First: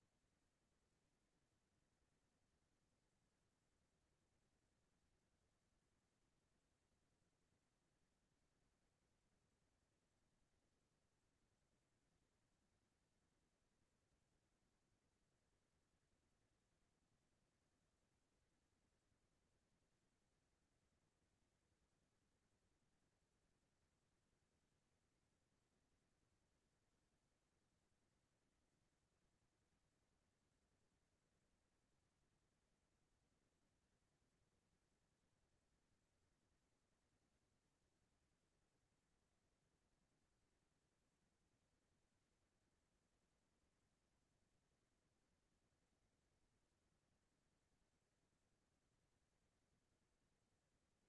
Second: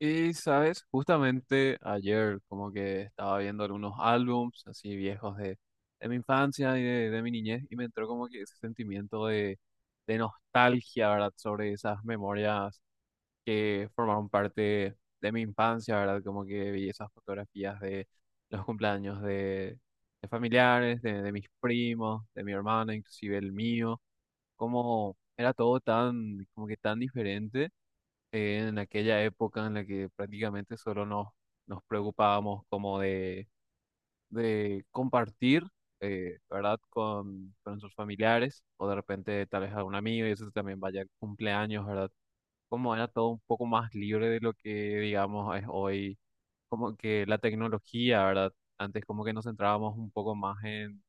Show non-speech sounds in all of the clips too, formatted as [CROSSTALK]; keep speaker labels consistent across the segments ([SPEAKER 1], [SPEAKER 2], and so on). [SPEAKER 1] Y sabes, justamente ayer como que estaba viendo algunos álbums así viejos de mi infancia y de mi niñez y me entró como que ese sentimiento de nostalgia, ¿verdad? Sobre esas memorias que formaron parte de mi infancia, ¿verdad? Como que vi esas fotografías de los cumpleaños de familiares, de mis primos, de mi hermana, inclusive el mío, como era todo tan, como que tan diferente en aquella época en la que prácticamente solo nos preocupábamos como de compartir, ¿verdad? Con nuestros familiares o de repente tal vez a un amigo y eso también vaya al cumpleaños, ¿verdad? Como era todo un poco más libre de lo que digamos es hoy, como que la tecnología, ¿verdad? Antes como que nos centrábamos un poco más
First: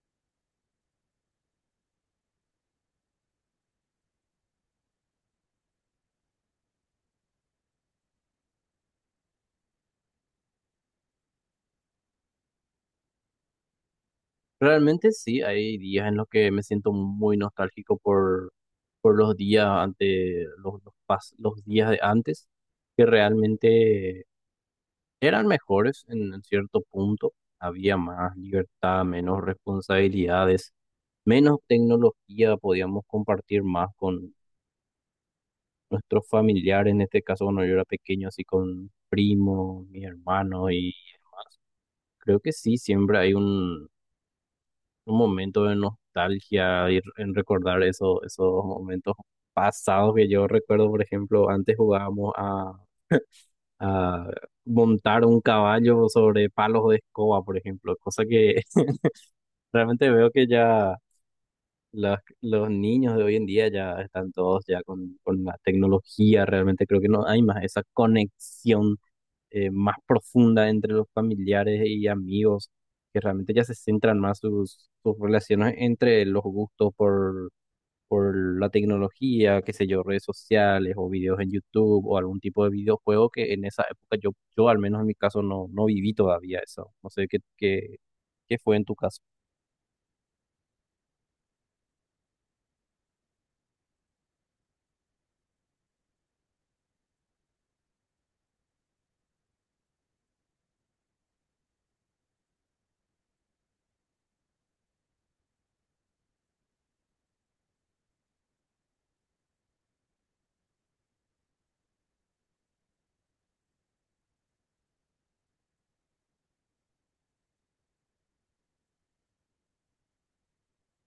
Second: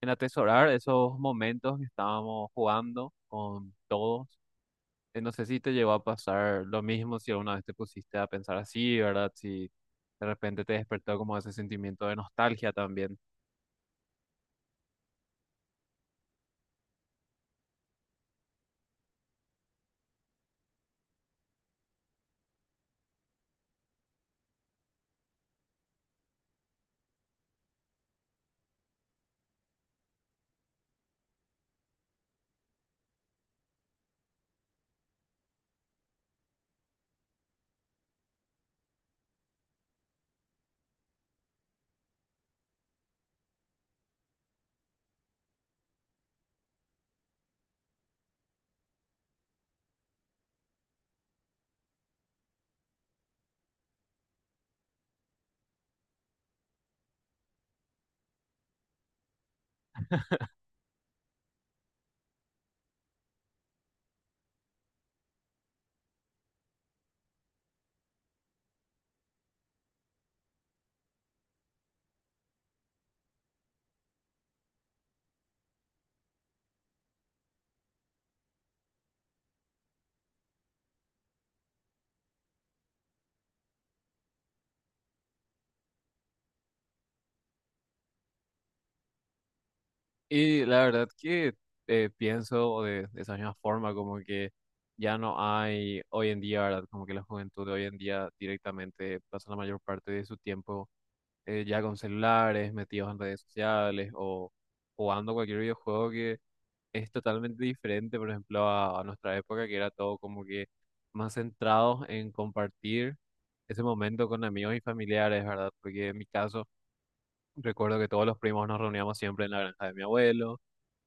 [SPEAKER 1] en atesorar esos momentos que estábamos jugando con todos no sé si te llegó a pasar lo mismo, si alguna vez te pusiste a pensar así, ¿verdad? Si de repente te despertó como ese sentimiento de nostalgia también.
[SPEAKER 2] Realmente sí, hay días en los que me siento muy nostálgico por los días de antes, que realmente eran mejores en cierto punto. Había más libertad, menos responsabilidades, menos tecnología, podíamos compartir más con nuestros familiares, en este caso cuando yo era pequeño, así con primos, mis hermanos, y creo que sí, siempre hay un momento de nostalgia y en recordar eso, esos momentos pasados que yo recuerdo, por ejemplo, antes jugábamos a montar un caballo sobre palos de escoba, por ejemplo, cosa que [LAUGHS] realmente veo que ya los niños de hoy en día ya están todos ya con la tecnología. Realmente creo que no hay más esa conexión más profunda entre los familiares y amigos, que realmente ya se centran más sus relaciones entre los gustos por la tecnología, qué sé yo, redes sociales o videos en YouTube o algún tipo de videojuego que en esa época yo al menos en mi caso no, no viví todavía eso. No sé qué fue en tu caso.
[SPEAKER 1] Y la verdad que pienso de esa misma forma, como que ya no hay hoy en día, ¿verdad? Como que la juventud de hoy en día directamente pasa la mayor parte de su tiempo ya con celulares, metidos en redes sociales o jugando cualquier videojuego que es totalmente diferente, por ejemplo, a nuestra época, que era todo como que más centrados en compartir ese momento con amigos y familiares, ¿verdad? Porque en mi caso, recuerdo que todos los primos nos reuníamos siempre en la granja de mi abuelo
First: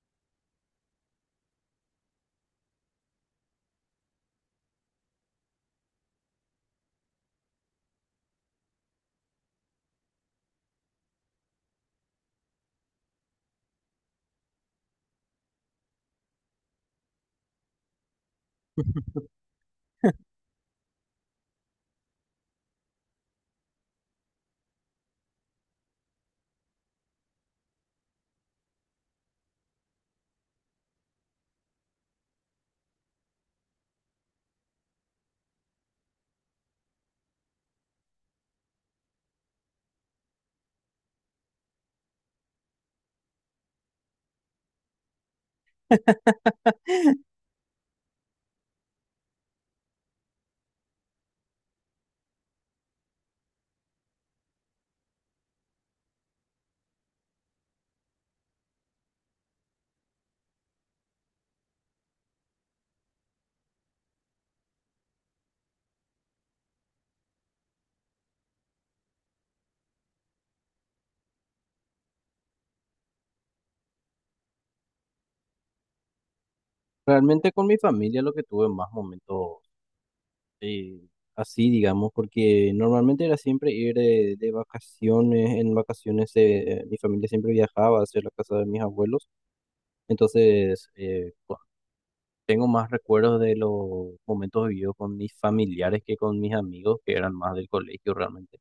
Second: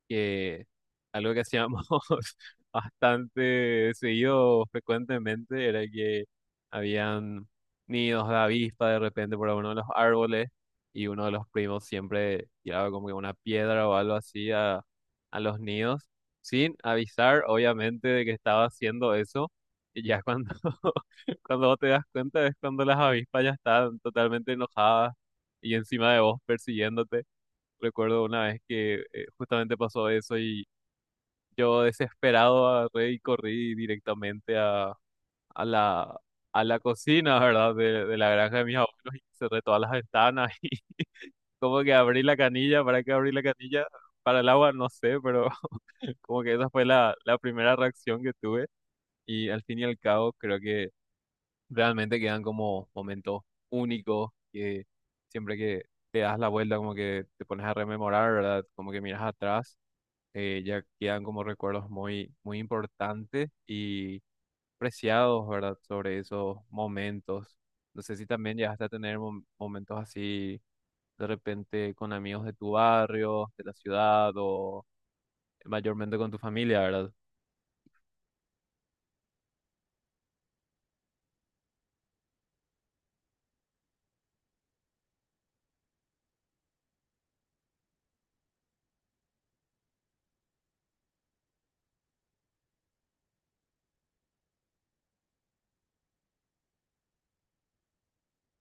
[SPEAKER 1] que algo que hacíamos [LAUGHS] bastante seguido, frecuentemente, era que habían nidos de avispa de repente por alguno de los árboles y uno de los primos siempre tiraba como que una piedra o algo así a los nidos, sin avisar, obviamente, de que estaba haciendo eso.
[SPEAKER 2] [LAUGHS]
[SPEAKER 1] Y ya cuando, [LAUGHS] cuando vos te das cuenta es cuando las avispas ya están totalmente enojadas y encima de vos persiguiéndote. Recuerdo una vez que justamente pasó eso y yo desesperado agarré y corrí directamente a la, a la cocina, ¿verdad? De la granja de mis abuelos y cerré todas las ventanas [LAUGHS] y como que abrí la canilla, ¿para qué abrí la canilla? Para el agua, no sé, pero [LAUGHS] como que esa fue la primera reacción que tuve y al fin y al cabo creo que realmente quedan como momentos únicos que siempre que te das la vuelta como que te pones a rememorar, ¿verdad? Como que miras atrás ya quedan como recuerdos muy importantes y preciados, ¿verdad? Sobre esos momentos. No sé si también llegaste a tener momentos así de repente con amigos de tu barrio, de la ciudad o mayormente con tu familia, ¿verdad?
[SPEAKER 2] Realmente con mi familia lo que tuve más momentos eh, así, digamos, porque normalmente era siempre ir de vacaciones, en vacaciones mi familia siempre viajaba hacia la casa de mis abuelos, entonces pues, tengo más recuerdos de los momentos vividos con mis familiares que con mis amigos, que eran más del colegio realmente.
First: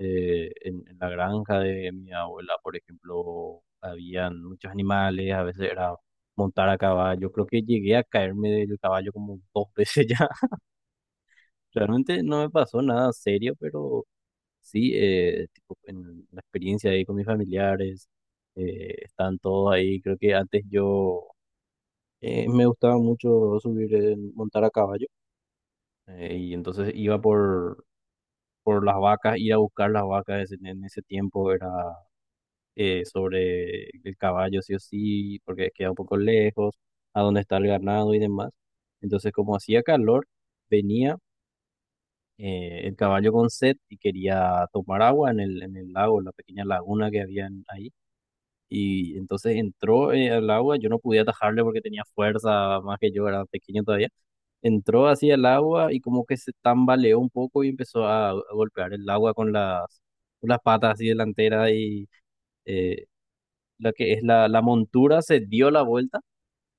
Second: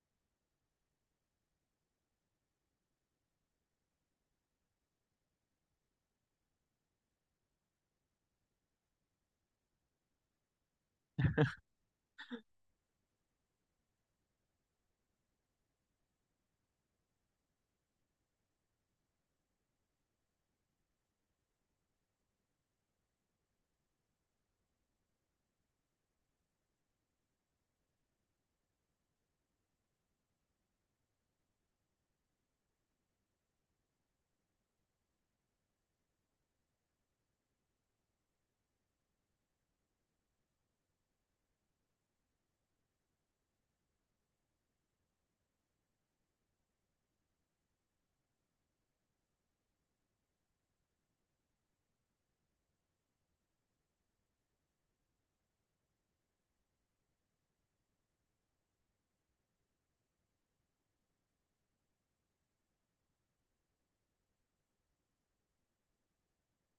[SPEAKER 2] En la granja de mi abuela, por ejemplo, habían muchos animales, a veces era montar a caballo, creo que llegué a caerme del caballo como dos veces [LAUGHS] ya. Realmente no me pasó nada serio, pero sí, tipo, en la experiencia ahí con mis familiares, están todos ahí. Creo que antes yo me gustaba mucho subir, montar a caballo, y entonces iba por las vacas, ir a buscar las vacas en ese tiempo era sobre el caballo, sí o sí, porque queda un poco lejos, a dónde está el ganado y demás. Entonces, como hacía calor, venía el caballo con sed y quería tomar agua en el lago, en la pequeña laguna que había ahí. Y entonces entró al agua, yo no podía atajarle porque tenía fuerza más que yo, era pequeño todavía. Entró así al agua y como que se tambaleó un poco y empezó a golpear el agua con las patas así delanteras y eh, la que es la montura se dio la vuelta.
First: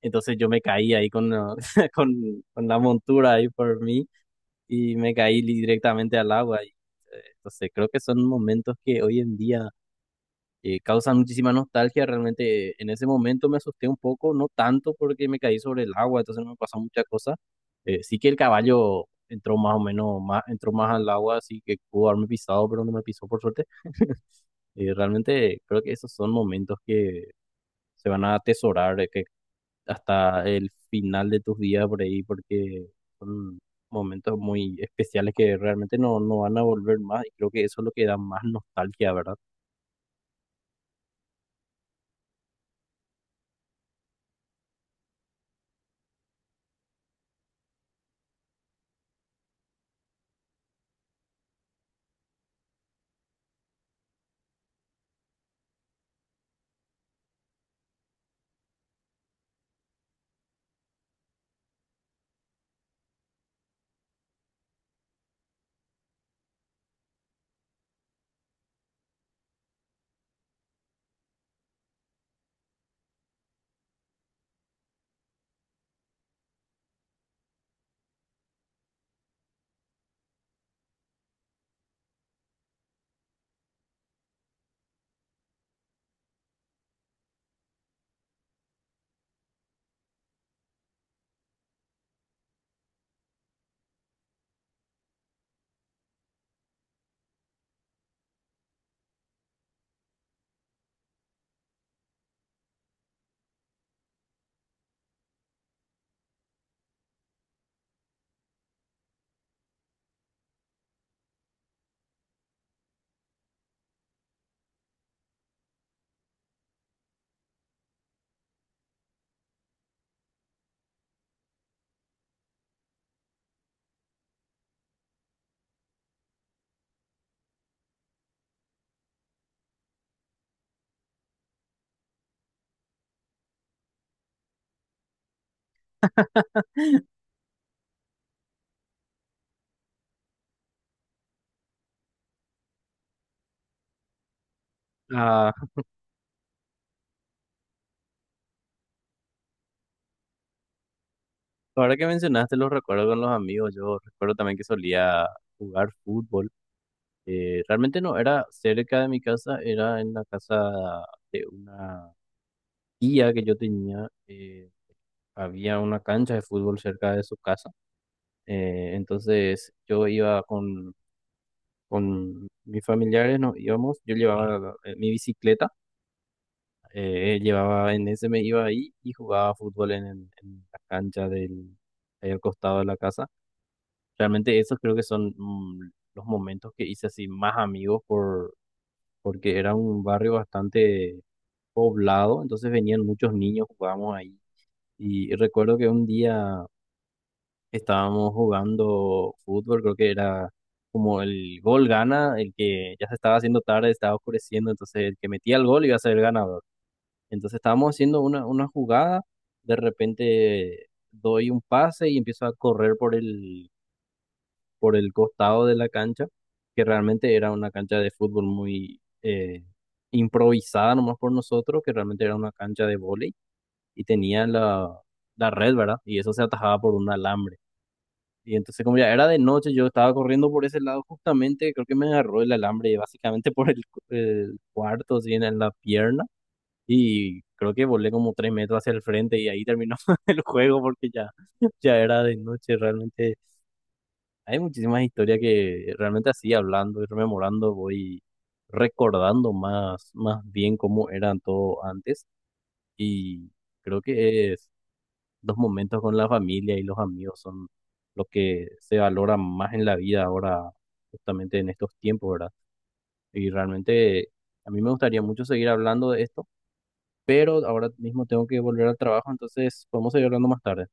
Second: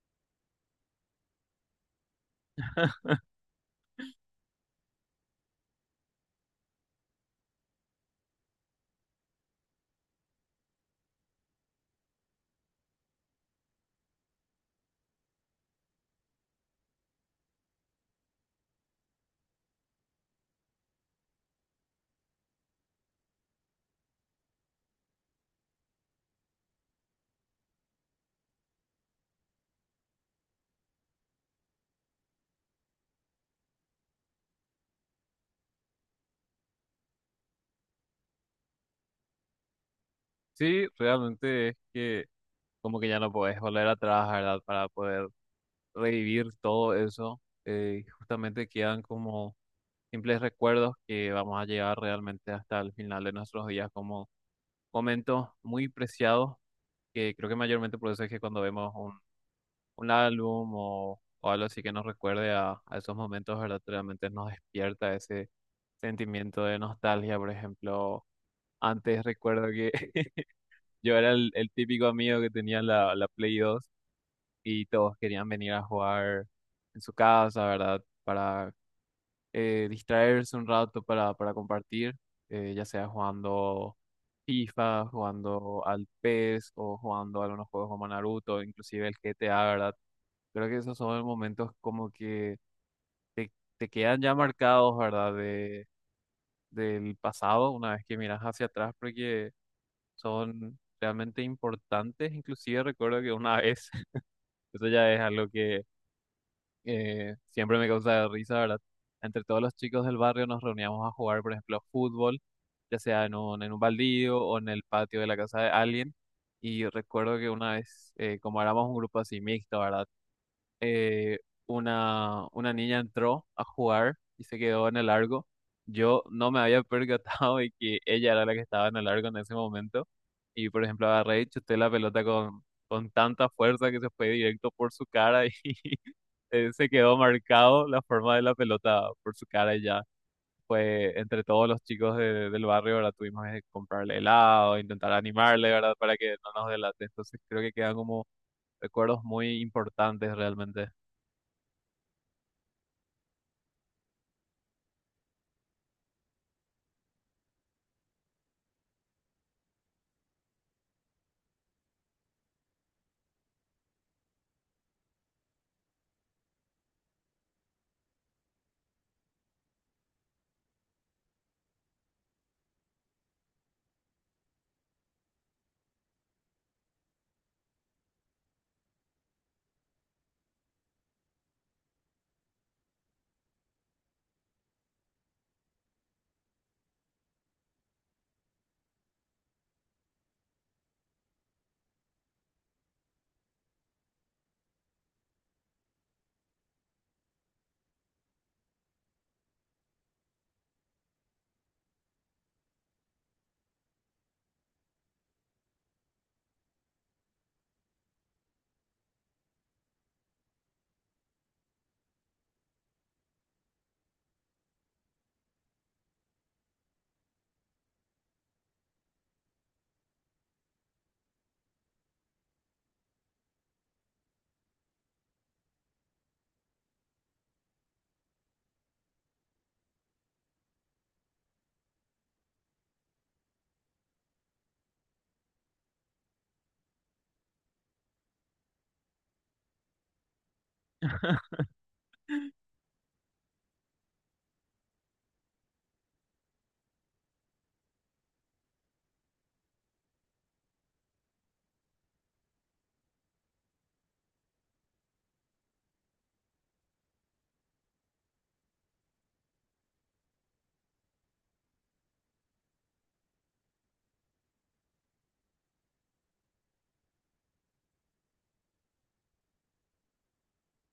[SPEAKER 2] Entonces yo me caí ahí [LAUGHS] con la montura ahí por mí y me caí directamente al agua. Y, entonces creo que son momentos que hoy en día causan muchísima nostalgia. Realmente en ese momento me asusté un poco, no tanto porque me caí sobre el agua, entonces no me pasó muchas cosas. Sí que el caballo entró más o menos, más, entró más al agua, así que pudo haberme pisado, pero no me pisó por suerte. Realmente creo que esos son momentos que se van a atesorar, que hasta el final de tus días por ahí, porque son momentos muy especiales que realmente no, no van a volver más y creo que eso es lo que da más nostalgia, ¿verdad?
[SPEAKER 1] Sí, realmente es que como que ya no podés volver atrás, ¿verdad? Para poder revivir todo eso. Justamente quedan como simples recuerdos que vamos a llevar realmente hasta el final de nuestros días como momentos muy preciados, que creo que mayormente por eso es que cuando vemos un álbum o algo así que nos recuerde a esos momentos, ¿verdad? Realmente nos despierta ese sentimiento de nostalgia, por ejemplo. Antes recuerdo que [LAUGHS] yo era el típico amigo que tenía la Play 2 y todos querían venir a jugar en su casa, ¿verdad? Para distraerse un rato para compartir, ya sea jugando FIFA, jugando al PES o jugando algunos juegos como Naruto, inclusive el GTA, ¿verdad? Creo que esos son momentos como que te, te quedan ya marcados, ¿verdad? Del pasado, una vez que miras hacia atrás, porque son realmente importantes. Inclusive recuerdo que una vez, [LAUGHS] eso ya es algo que siempre me causa risa, ¿verdad? Entre todos los chicos del barrio nos reuníamos a jugar, por ejemplo, fútbol, ya sea en en un baldío o en el patio de la casa de alguien. Y recuerdo que una vez, como éramos un grupo así mixto, ¿verdad? Eh, una niña entró a jugar y se quedó en el largo. Yo no me había [LAUGHS] percatado de que ella era la que estaba en el largo en ese momento. Y, por ejemplo, agarré y chuté la pelota con tanta fuerza que se fue directo por su cara y [LAUGHS] se quedó marcado la forma de la pelota por su cara y ya. Fue entre todos los chicos del barrio, ¿verdad? Tuvimos que comprarle helado, intentar
[SPEAKER 2] Ah,
[SPEAKER 1] animarle, ¿verdad? Para que no nos delate. Entonces creo que quedan como recuerdos muy importantes realmente.
[SPEAKER 2] ahora que mencionaste los recuerdos con los amigos, yo recuerdo también que solía jugar fútbol. Realmente no era cerca de mi casa, era en la casa de una tía que yo tenía. Había una cancha de fútbol cerca de su casa. Entonces yo iba con mis familiares, nos íbamos, yo llevaba mi bicicleta, llevaba en ese me iba ahí y jugaba fútbol en la cancha del, ahí al costado de la casa. Realmente esos creo que son los momentos que hice así más amigos porque era un barrio bastante poblado, entonces venían muchos niños, jugábamos ahí. Y recuerdo que un día estábamos jugando fútbol, creo que era como el gol gana, el que ya se estaba haciendo tarde, estaba oscureciendo, entonces el que metía el gol iba a ser el ganador. Entonces estábamos haciendo una jugada, de repente doy un pase y empiezo a correr por el costado de la cancha, que realmente era una cancha de fútbol muy improvisada nomás por nosotros, que realmente era una cancha de vóley y tenía la red, ¿verdad? Y eso se atajaba por un alambre. Y entonces como ya era de noche, yo estaba corriendo por ese lado justamente, creo que me agarró el alambre básicamente por el cuarto, así en la pierna. Y creo que volé como 3 metros hacia el frente y ahí terminó [LAUGHS] el juego porque ya, ya era de noche. Realmente hay muchísimas historias que realmente así hablando y rememorando voy recordando más, más bien cómo eran todo antes y creo que es los momentos con la familia y los amigos son lo que se valora más en la vida ahora, justamente en estos tiempos, ¿verdad? Y realmente a mí me gustaría mucho seguir hablando de esto, pero ahora mismo tengo que volver al trabajo, entonces podemos seguir hablando más tarde.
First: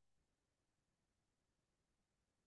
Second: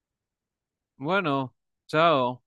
[SPEAKER 1] Bueno, chao.